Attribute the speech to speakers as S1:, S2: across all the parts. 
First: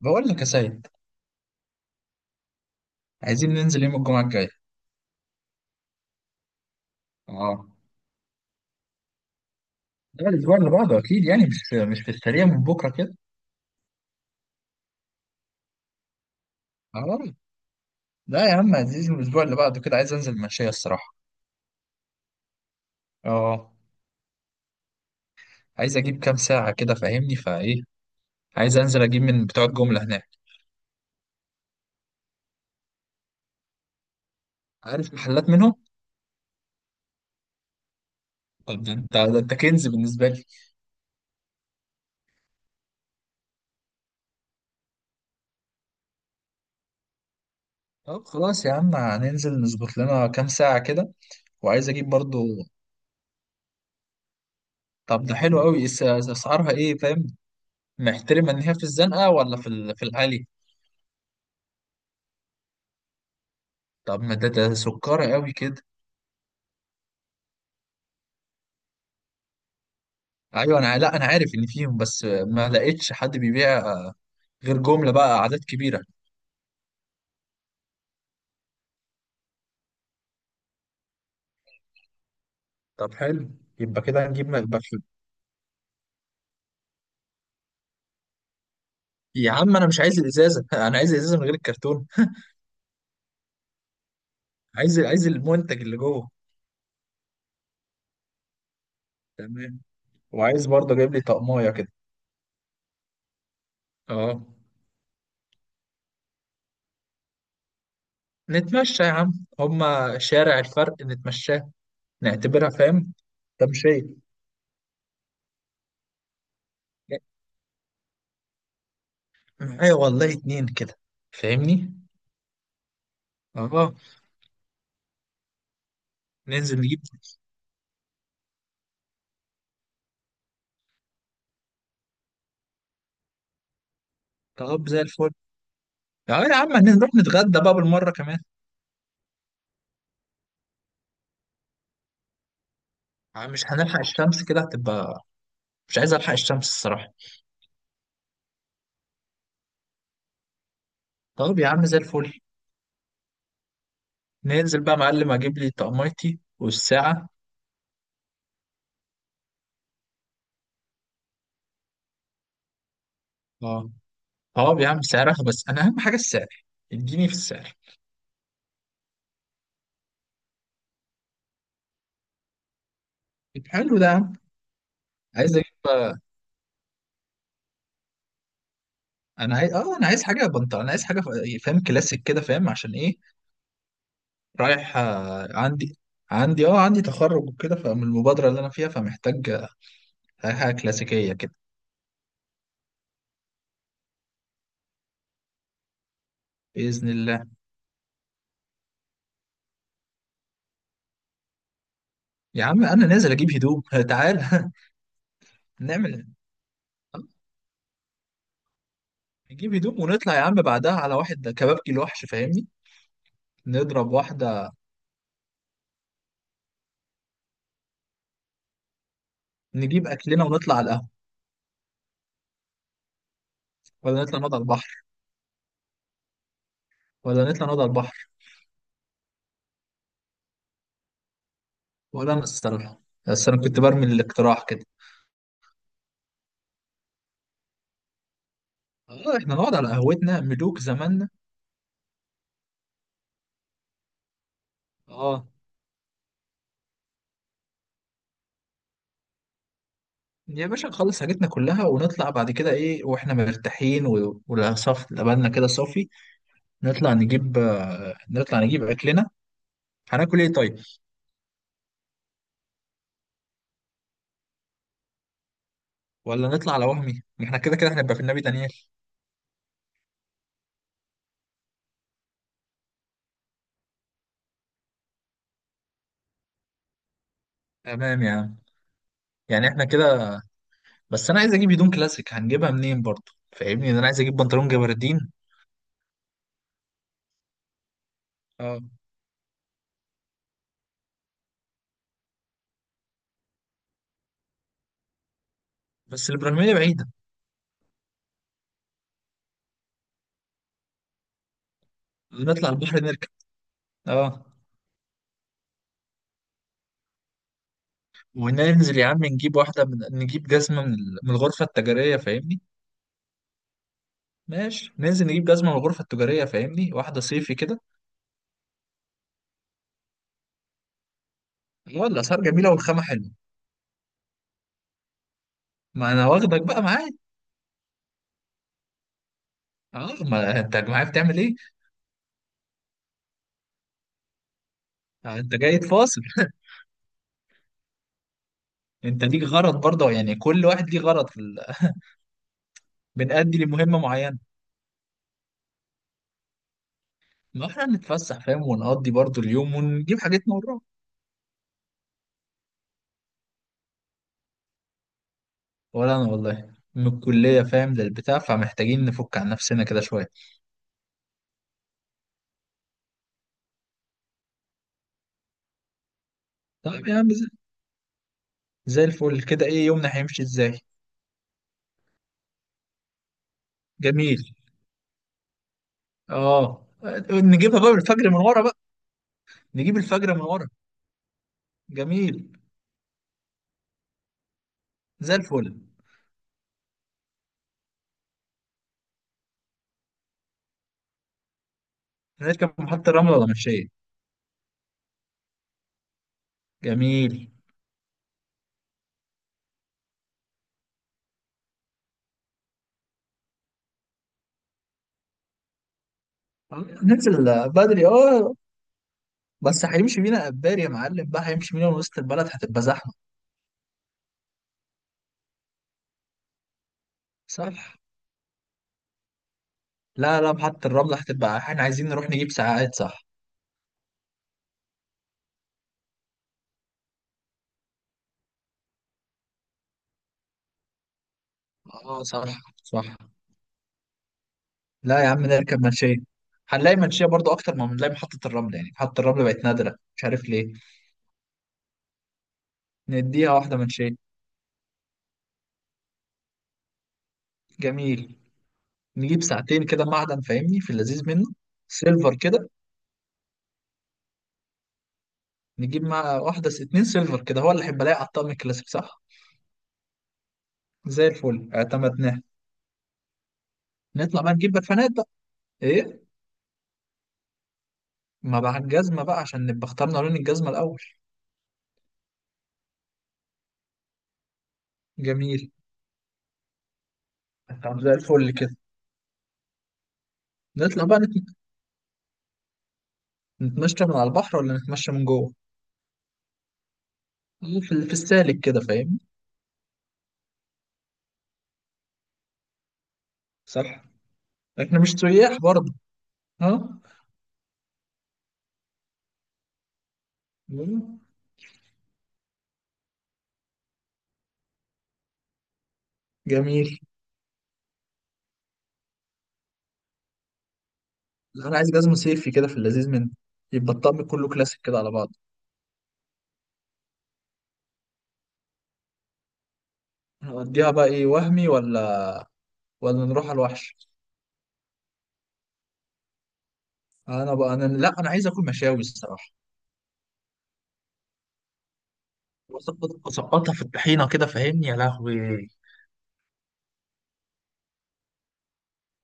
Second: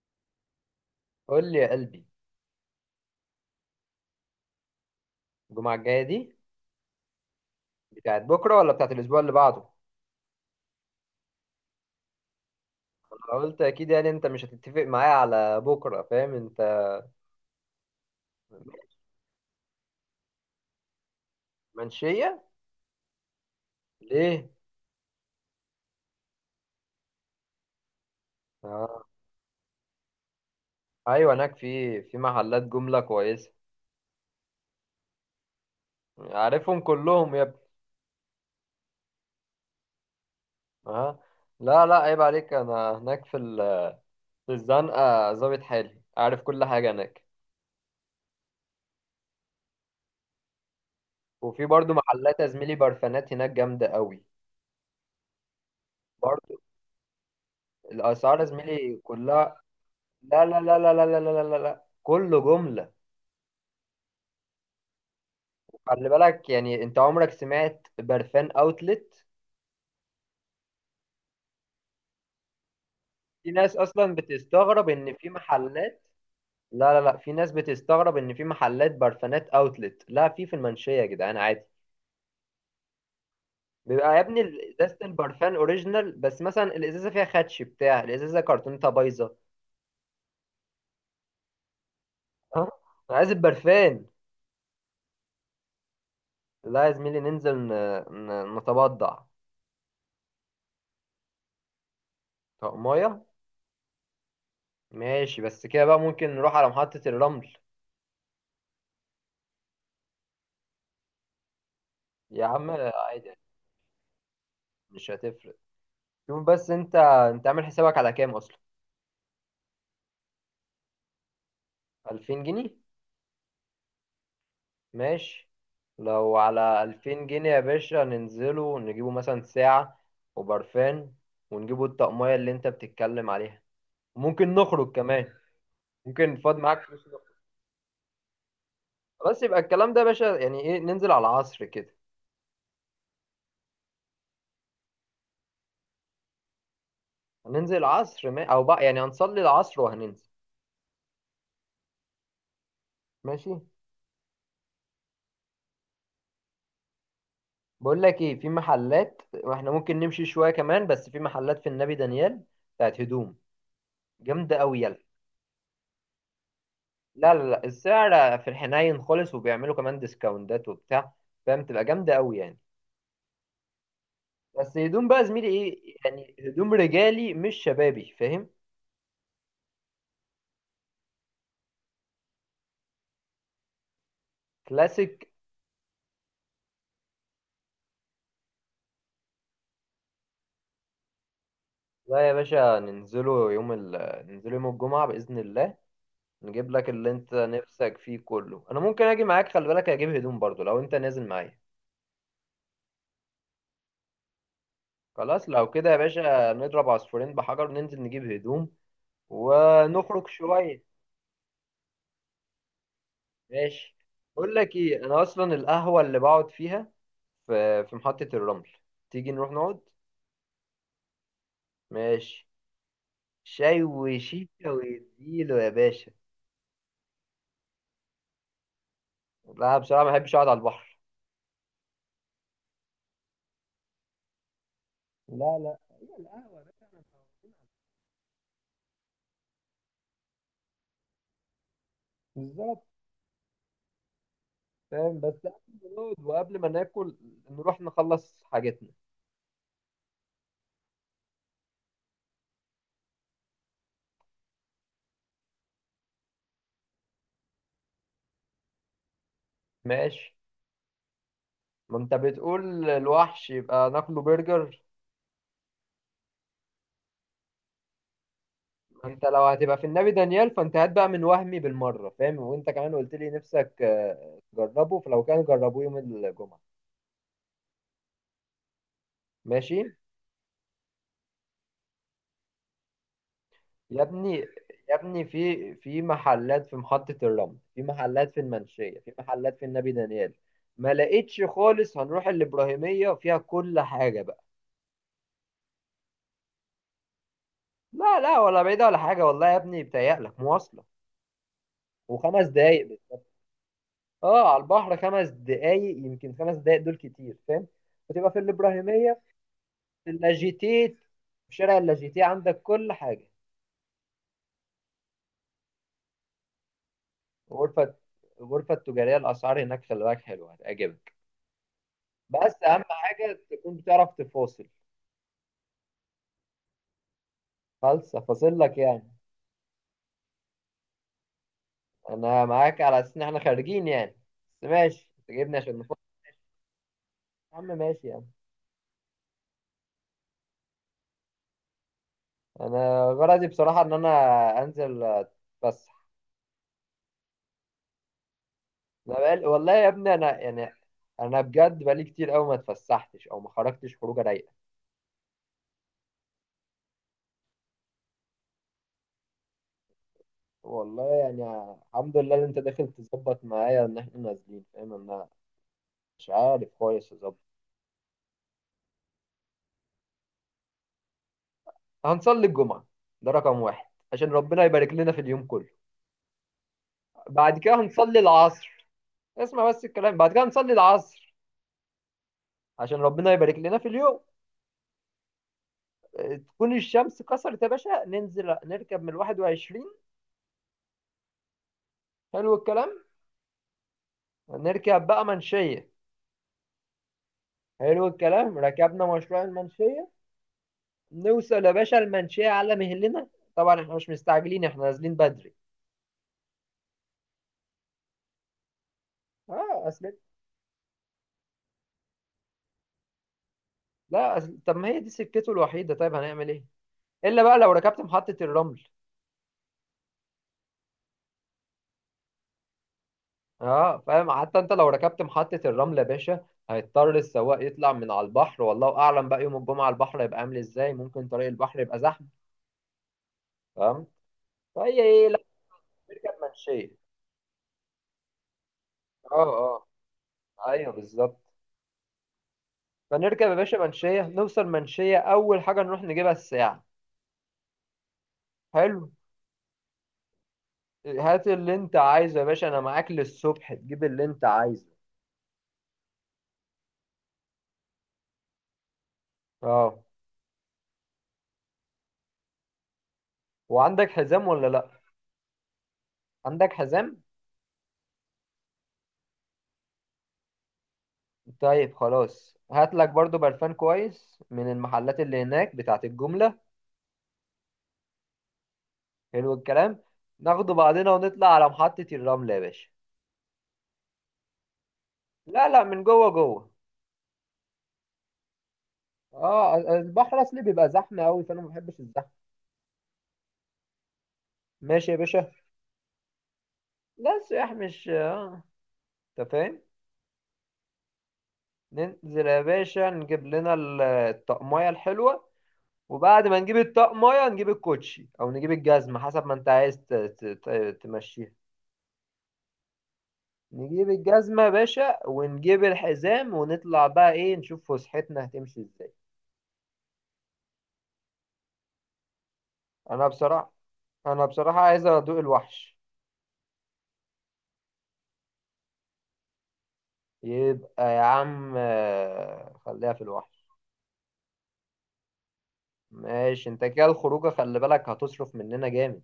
S1: بقول لك يا سيد،
S2: قول لي يا قلبي.
S1: عايزين ننزل يوم الجمعة الجاي.
S2: الجمعة الجاية دي
S1: اه.
S2: بتاعت بكرة ولا بتاعت الأسبوع اللي بعده؟
S1: لا، الأسبوع اللي بعده أكيد يعني مش في السريع من بكرة كده.
S2: أنا قلت أكيد، يعني أنت مش هتتفق معايا على بكرة، فاهم أنت؟
S1: اه. لا يا عم، عايزين الأسبوع اللي بعده كده. عايز أنزل مشاية الصراحة.
S2: منشية؟
S1: اه.
S2: ليه؟
S1: عايز أجيب كام ساعة كده فاهمني فإيه. عايز أنزل
S2: آه.
S1: أجيب من بتوع الجملة هناك.
S2: أيوة، هناك في محلات جملة كويسة.
S1: عارف محلات منهم.
S2: عارفهم كلهم يا ابني.
S1: طب ده أنت كنز بالنسبة لي.
S2: آه. لا لا، عيب عليك. أنا هناك في في الزنقة، ظابط حالي، عارف كل حاجة هناك.
S1: طب خلاص يا عم، هننزل نظبط لنا كام ساعة كده.
S2: وفي
S1: وعايز
S2: برضو
S1: أجيب
S2: محلات
S1: برضو.
S2: يا زميلي، برفانات هناك جامدة قوي.
S1: طب ده حلو أوي
S2: برضو
S1: أسعارها إيه فاهم.
S2: الأسعار يا
S1: محترمة إن هي في
S2: زميلي
S1: الزنقة ولا
S2: كلها.
S1: في
S2: لا
S1: العالي؟
S2: لا لا لا لا لا لا لا لا لا. كله جملة.
S1: طب ما ده سكرة قوي كده.
S2: خلي بالك، يعني انت عمرك سمعت برفان اوتلت؟
S1: ايوه انا، لا انا عارف ان فيهم، بس ما لقيتش حد
S2: في ناس
S1: بيبيع
S2: اصلا
S1: غير
S2: بتستغرب
S1: جملة
S2: ان في
S1: بقى اعداد كبيرة.
S2: محلات. لا لا لا، في ناس بتستغرب ان في محلات برفانات اوتلت، لا في في المنشية يا جدعان عادي.
S1: طب حلو. يبقى
S2: بيبقى يا
S1: كده
S2: ابني
S1: هنجيب م- يبقى
S2: ازازة
S1: في-
S2: البرفان اوريجينال، بس مثلا الازازة فيها خدش، بتاع الازازة كرتونتها بايظة.
S1: يا عم انا مش عايز الازازة انا عايز الازازة من غير الكرتون.
S2: ها، انا عايز البرفان.
S1: عايز المنتج اللي جوه.
S2: لا يا زميلي، ننزل نتبضع.
S1: تمام. وعايز برضه جايب لي طقمايه كده.
S2: طب ميه.
S1: اه.
S2: ماشي، بس كده بقى ممكن نروح على محطة الرمل.
S1: نتمشى يا عم، هما شارع الفرق نتمشاه،
S2: يا
S1: نعتبرها
S2: عم
S1: فاهم
S2: عادي،
S1: تمشية.
S2: مش هتفرق. شوف بس، انت عامل حسابك على كام اصلا؟
S1: معايا والله اتنين كده فاهمني.
S2: 2000 جنيه؟
S1: اه.
S2: ماشي. لو
S1: ننزل
S2: على
S1: نجيب.
S2: 2000 جنيه يا باشا، ننزله نجيبه مثلا ساعة وبرفان، ونجيبه الطقمية اللي انت بتتكلم عليها. ممكن
S1: طب
S2: نخرج
S1: زي الفل.
S2: كمان. ممكن
S1: اه يا
S2: فاض
S1: عم،
S2: معاك فلوس
S1: هنروح
S2: نخرج.
S1: نتغدى بقى بالمرة كمان.
S2: خلاص، يبقى الكلام ده يا باشا يعني ايه، ننزل على العصر كده.
S1: عم مش هنلحق الشمس كده هتبقى، مش عايز الحق الشمس الصراحة.
S2: هننزل العصر ما... او بقى، يعني هنصلي العصر وهننزل.
S1: طب يا عم زي الفل.
S2: ماشي.
S1: ننزل بقى يا معلم اجيب لي طقميتي والساعة.
S2: بقول لك ايه، في محلات واحنا ممكن نمشي شوية كمان، بس في محلات في النبي دانيال بتاعت هدوم
S1: اه.
S2: جامدة
S1: طب
S2: قوي.
S1: يا عم سعرها، بس انا اهم حاجة السعر، اديني
S2: لا
S1: في
S2: لا لا،
S1: السعر.
S2: السعر في الحنين خالص، وبيعملوا كمان ديسكاونتات وبتاع، فاهم؟ تبقى جامدة قوي يعني.
S1: طب حلو ده يا عم.
S2: بس هدوم بقى زميلي،
S1: عايز اجيب
S2: ايه
S1: بقى.
S2: يعني، هدوم رجالي مش شبابي، فاهم؟
S1: انا عايز اه انا عايز حاجة بنطلون، انا عايز حاجة فاهم كلاسيك كده فاهم عشان ايه. رايح
S2: كلاسيك.
S1: آه، عندي. عندي اه عندي تخرج وكده، فمن المبادرة اللي انا فيها فمحتاج حاجة كلاسيكية كده.
S2: لا يا باشا، ننزله يوم ننزله يوم الجمعة بإذن الله. نجيب لك
S1: بإذن
S2: اللي انت
S1: الله.
S2: نفسك فيه كله. انا ممكن اجي معاك، خلي بالك اجيب هدوم برضو لو انت نازل معايا.
S1: يا عم أنا نازل أجيب هدوم تعال
S2: خلاص لو كده يا
S1: نعمل
S2: باشا، نضرب
S1: آه،
S2: عصفورين بحجر، ننزل نجيب هدوم
S1: نجيب هدوم
S2: ونخرج
S1: ونطلع يا عم
S2: شوية.
S1: بعدها على واحد كبابجي الوحش فاهمني.
S2: ماشي.
S1: نضرب
S2: بقول لك
S1: واحدة.
S2: ايه، انا اصلا القهوه اللي بقعد فيها في محطه الرمل، تيجي نروح نقعد.
S1: نجيب أكلنا ونطلع على القهوة.
S2: ماشي. شاي
S1: ولا نطلع نقعد على
S2: وشيكه
S1: البحر؟
S2: واديله يا باشا.
S1: ولا نطلع نقعد على البحر؟
S2: لا بصراحه، ما بحبش اقعد على البحر.
S1: ولا أنا الصراحة، بس أنا كنت برمي الاقتراح كده.
S2: لا لا، هي القهوه بقى.
S1: اه احنا نقعد على قهوتنا ملوك زماننا.
S2: بالظبط. فاهم، بس
S1: اه
S2: قبل ما نقعد وقبل ما ناكل، نروح نخلص حاجتنا.
S1: يا باشا، نخلص حاجتنا كلها ونطلع بعد كده ايه واحنا مرتاحين، ولا صف لبالنا كده صافي. نطلع نجيب آه، نطلع نجيب اكلنا.
S2: ماشي.
S1: هناكل ايه طيب؟
S2: ما انت بتقول الوحش، يبقى ناكله برجر.
S1: ولا نطلع على وهمي، ما احنا كده كده هنبقى في النبي دانيال.
S2: انت لو هتبقى في النبي دانيال، فانت هات بقى من وهمي بالمره، فاهم؟ وانت كمان قلت لي نفسك، آه، تجربه، فلو كان جربوه يوم الجمعه.
S1: تمام يا عم. يعني
S2: ماشي.
S1: احنا كده. بس انا عايز اجيب هدوم كلاسيك، هنجيبها منين برضه فاهمني؟
S2: يا
S1: انا عايز
S2: ابني
S1: اجيب بنطلون
S2: يا ابني،
S1: جبردين.
S2: في محلات في محطه الرمل، في محلات في
S1: اه.
S2: المنشيه، في محلات في النبي دانيال. ما لقيتش خالص. هنروح الابراهيميه، فيها كل حاجه بقى.
S1: بس الابراهيميه بعيده.
S2: لا لا، ولا بعيده ولا حاجه، والله يا ابني بتهيألك، مواصله وخمس
S1: نطلع
S2: دقايق بس.
S1: البحر نركب. اه.
S2: اه، على البحر 5 دقايق، يمكن 5 دقايق دول كتير، فاهم؟ وتبقى في
S1: وننزل يا
S2: الابراهيميه.
S1: عم نجيب واحده من، نجيب جزمه
S2: اللاجيتيه.
S1: من
S2: في
S1: الغرفه
S2: شارع
S1: التجاريه
S2: اللاجيتيه
S1: فاهمني.
S2: عندك كل حاجة.
S1: ماشي، ننزل نجيب جزمه من الغرفه التجاريه فاهمني، واحده صيفي كده.
S2: غرفة، الغرفة التجارية الأسعار هناك، خلي بالك، حلوة هتعجبك.
S1: والله الاسعار
S2: بس
S1: جميله
S2: أهم
S1: والخامه حلوه.
S2: حاجة تكون بتعرف تفاصل.
S1: ما انا واخدك بقى معايا.
S2: فلسة، فاصل لك يعني.
S1: اه، ما انت معايا بتعمل ايه.
S2: أنا معاك على أساس إن إحنا خارجين يعني، بس ماشي
S1: آه، انت
S2: تجيبني عشان
S1: جاي
S2: نفاصل.
S1: تفاصل
S2: يا عم ماشي يعني.
S1: انت ليك غرض برضه، يعني كل واحد ليه غرض في... ال...
S2: أنا غرضي
S1: بنأدي
S2: بصراحة إن
S1: لمهمه
S2: أنا
S1: معينه.
S2: أنزل أتفسح.
S1: ما احنا نتفسح فاهم، ونقضي
S2: أنا
S1: برضو
S2: والله
S1: اليوم
S2: يا ابني،
S1: ونجيب
S2: أنا
S1: حاجتنا
S2: يعني،
S1: ونروح.
S2: أنا بجد بقالي كتير أوي ما اتفسحتش أو ما خرجتش خروجة رايقة.
S1: ولا انا والله من الكلية فاهم للبتاع، فمحتاجين نفك عن نفسنا كده شوية.
S2: والله يعني الحمد لله ان انت داخل تظبط معايا ان احنا نازلين، فاهم؟ انا مش عارف
S1: طيب
S2: كويس
S1: يا عم،
S2: اظبط.
S1: زي الفل كده. ايه يومنا هيمشي ازاي؟
S2: هنصلي الجمعة، ده رقم واحد، عشان
S1: جميل.
S2: ربنا يبارك لنا في اليوم كله.
S1: اه.
S2: بعد كده
S1: نجيبها بقى من
S2: هنصلي
S1: الفجر من ورا بقى.
S2: العصر. اسمع بس
S1: نجيب
S2: الكلام، بعد
S1: الفجر من
S2: كده
S1: ورا.
S2: هنصلي العصر
S1: جميل.
S2: عشان ربنا يبارك لنا في اليوم.
S1: زي الفل.
S2: اه، تكون الشمس كسرت يا باشا، ننزل نركب من ال21. حلو
S1: نركب
S2: الكلام.
S1: محطة الرمل ولا مشاية؟
S2: نركب بقى منشية.
S1: جميل.
S2: حلو الكلام. ركبنا مشروع المنشية، نوصل يا باشا المنشية على مهلنا. طبعا احنا مش مستعجلين، احنا نازلين بدري.
S1: ننزل بدري اه. بس
S2: اه اصل،
S1: هيمشي بينا قبار يا معلم بقى، هيمشي بينا من وسط البلد هتبقى زحمة.
S2: لا طب ما هي دي سكته الوحيده، طيب هنعمل ايه؟ الا بقى لو
S1: صح.
S2: ركبت محطه الرمل.
S1: لا لا، محطة الرمل هتبقى احنا عايزين نروح نجيب ساعات صح.
S2: اه فاهم، حتى انت لو ركبت محطه الرمل يا باشا، هيضطر السواق يطلع من على البحر، والله اعلم بقى يوم الجمعه البحر هيبقى عامل ازاي، ممكن طريق البحر يبقى
S1: اه
S2: زحمه،
S1: صح. صح.
S2: فاهم؟ فهي
S1: لا
S2: ايه،
S1: يا
S2: لا،
S1: عم، نركب منشية.
S2: نركب
S1: هنلاقي
S2: منشيه.
S1: منشية برضو أكتر ما بنلاقي محطة الرمل، يعني محطة الرمل
S2: اه
S1: بقت
S2: اه،
S1: نادرة مش عارف ليه.
S2: ايوه بالظبط. فنركب
S1: نديها
S2: يا باشا
S1: واحدة منشية.
S2: منشيه، نوصل منشيه، اول حاجه نروح نجيبها الساعه.
S1: جميل.
S2: حلو.
S1: نجيب ساعتين كده معدن فاهمني، في اللذيذ منه.
S2: هات اللي انت
S1: سيلفر
S2: عايزه يا باشا،
S1: كده.
S2: انا معاك للصبح، تجيب اللي انت عايزه.
S1: نجيب مع واحدة اتنين سيلفر كده، هو اللي هيبقى لاقي على الطقم الكلاسيك صح.
S2: اه.
S1: زي الفل اعتمدناه.
S2: وعندك
S1: نطلع
S2: حزام
S1: بقى
S2: ولا
S1: نجيب
S2: لا؟
S1: برفانات بقى. ايه؟
S2: عندك حزام.
S1: ما بقى الجزمة بقى عشان نبقى اخترنا لون الجزمة الأول.
S2: طيب خلاص، هات لك برضو برفان كويس من المحلات اللي
S1: جميل.
S2: هناك بتاعت الجملة.
S1: طب زي الفل كده.
S2: حلو الكلام. ناخده
S1: نطلع
S2: بعدنا
S1: بقى
S2: ونطلع على محطة الرمل يا باشا.
S1: نتمشى من على البحر ولا نتمشى من جوه؟
S2: لا لا، من جوه جوه،
S1: في السالك كده فاهم.
S2: اه البحر اصلي بيبقى زحمة قوي، فانا ما بحبش الزحمة.
S1: صح. احنا
S2: ماشي
S1: مش
S2: يا باشا.
S1: سياح برضه. ها.
S2: لا، السياح مش، انت فاهم.
S1: مم.
S2: ننزل يا باشا، نجيب لنا الطقمية الحلوة، وبعد ما نجيب
S1: جميل.
S2: الطقمية نجيب الكوتشي او نجيب الجزمة حسب ما انت عايز تمشيها.
S1: لا، انا عايز جزمة صيفي كده في اللذيذ منه. يبقى
S2: نجيب
S1: الطقم كله
S2: الجزمة يا
S1: كلاسيك كده على
S2: باشا
S1: بعض.
S2: ونجيب الحزام، ونطلع بقى ايه نشوف فسحتنا هتمشي ازاي.
S1: نوديها بقى ايه وهمي، ولا ولا
S2: انا
S1: نروح على
S2: بصراحة
S1: الوحش؟
S2: انا بصراحة عايز ادوق الوحش.
S1: انا بقى، انا لا، انا عايز اكل مشاوي الصراحة.
S2: يبقى يا عم، آه، خليها في الوحش.
S1: اسقطها في الطحينة كده فاهمني يا لهوي.
S2: ماشي، انت كده الخروجة خلي بالك هتصرف مننا جامد.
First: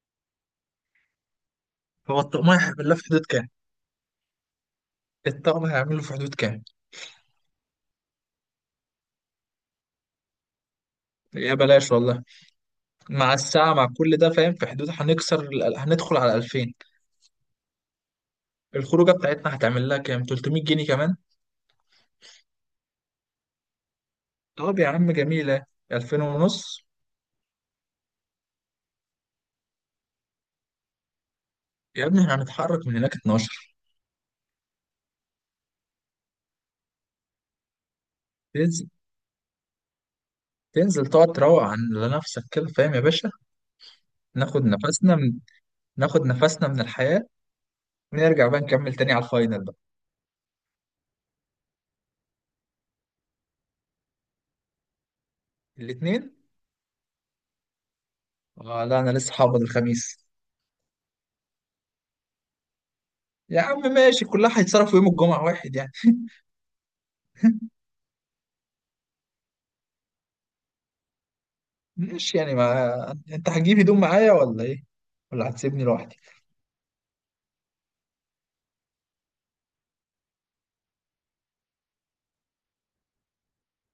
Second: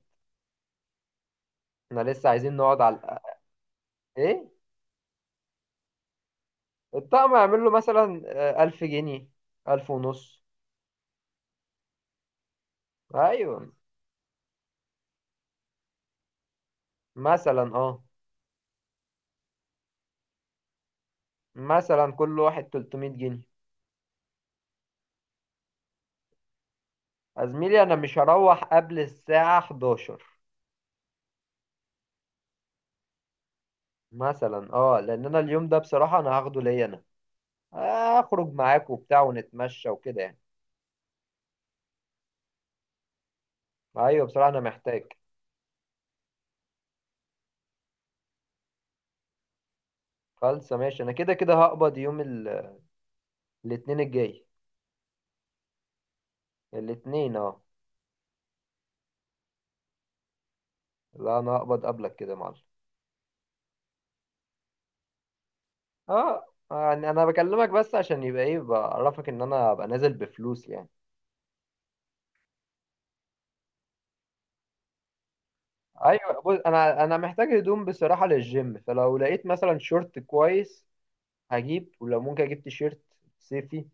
S2: احنا
S1: هو
S2: لسه
S1: الطقم
S2: عايزين نقعد
S1: هيعمل
S2: على
S1: لها في حدود
S2: الأقل.
S1: كام؟
S2: ايه؟
S1: الطقم هيعمل له في حدود كام؟
S2: الطقم هيعمل له مثلا، آه، 1000 جنيه، 1000 ونص.
S1: يا بلاش والله. مع
S2: ايوه،
S1: الساعة مع كل ده فاهم في حدود، هندخل على 2000.
S2: مثلا اه،
S1: الخروجة بتاعتنا هتعمل لها كام، 300 جنيه كمان.
S2: مثلا كل واحد 300 جنيه.
S1: طب يا عم جميلة، 2000 ونص.
S2: يا زميلي، انا مش هروح قبل الساعة 11.
S1: يا ابني احنا هنتحرك من هناك 12.
S2: مثلا اه، لان انا اليوم ده بصراحه انا هاخده ليا، انا اخرج
S1: تنزل،
S2: معاك وبتاع ونتمشى وكده يعني.
S1: تقعد تروق عن لنفسك كده فاهم يا باشا.
S2: ايوه بصراحه انا
S1: ناخد
S2: محتاج.
S1: نفسنا من، ناخد نفسنا من الحياة. ونرجع بقى نكمل تاني على الفاينل بقى.
S2: خالصه ماشي، انا كده كده هقبض يوم الاثنين الجاي.
S1: الاثنين
S2: الاثنين اه.
S1: اه. لا انا لسه هقبض الخميس.
S2: لا انا هقبض قبلك كده يا معلم.
S1: يا عم ماشي، كلها هيتصرفوا يوم الجمعة واحد يعني.
S2: اه، يعني انا بكلمك بس عشان يبقى ايه، بعرفك ان انا ابقى نازل بفلوس يعني.
S1: ماشي يعني، ما انت هتجيب هدوم معايا ولا ايه ولا هتسيبني لوحدي؟
S2: ايوه بص، انا محتاج هدوم بصراحه للجيم، فلو لقيت مثلا شورت كويس هجيب، ولو ممكن اجيب تيشيرت صيفي.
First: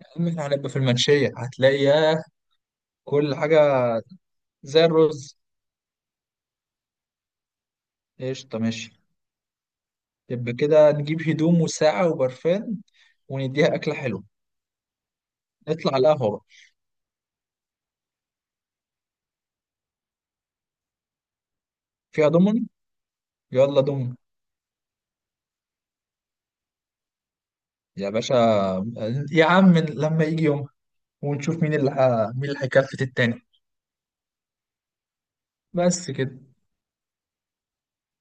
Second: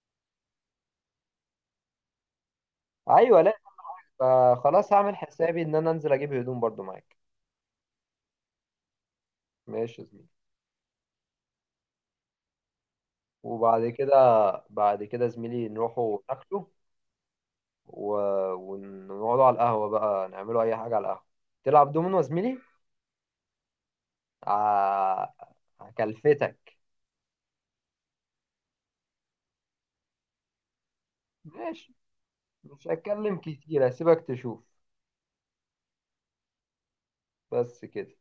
S1: يا عم احنا هنبقى في المنشية، هتلاقي ياه كل
S2: ايوه،
S1: حاجة. زي
S2: فخلاص هعمل
S1: الرز.
S2: حسابي ان انا انزل اجيب هدوم برضو معاك.
S1: قشطة ماشي.
S2: ماشي يا زميلي.
S1: يبقى كده نجيب هدوم وساعة وبرفان، ونديها
S2: وبعد
S1: أكلة
S2: كده،
S1: حلوة.
S2: بعد كده زميلي
S1: نطلع على
S2: نروحوا
S1: القهوة بقى.
S2: ناكله و... ونقعدوا على القهوة بقى، نعملوا اي حاجة على القهوة. تلعب دومينو يا
S1: فيها
S2: زميلي؟
S1: دومن؟ يلا دومن.
S2: ع- هكلفتك.
S1: يا باشا. يا عم لما يجي يوم، ونشوف مين اللي
S2: ماشي،
S1: مين اللي
S2: مش
S1: هيكفت
S2: هتكلم
S1: التاني.
S2: كتير، هسيبك تشوف.
S1: بس كده.
S2: بس كده.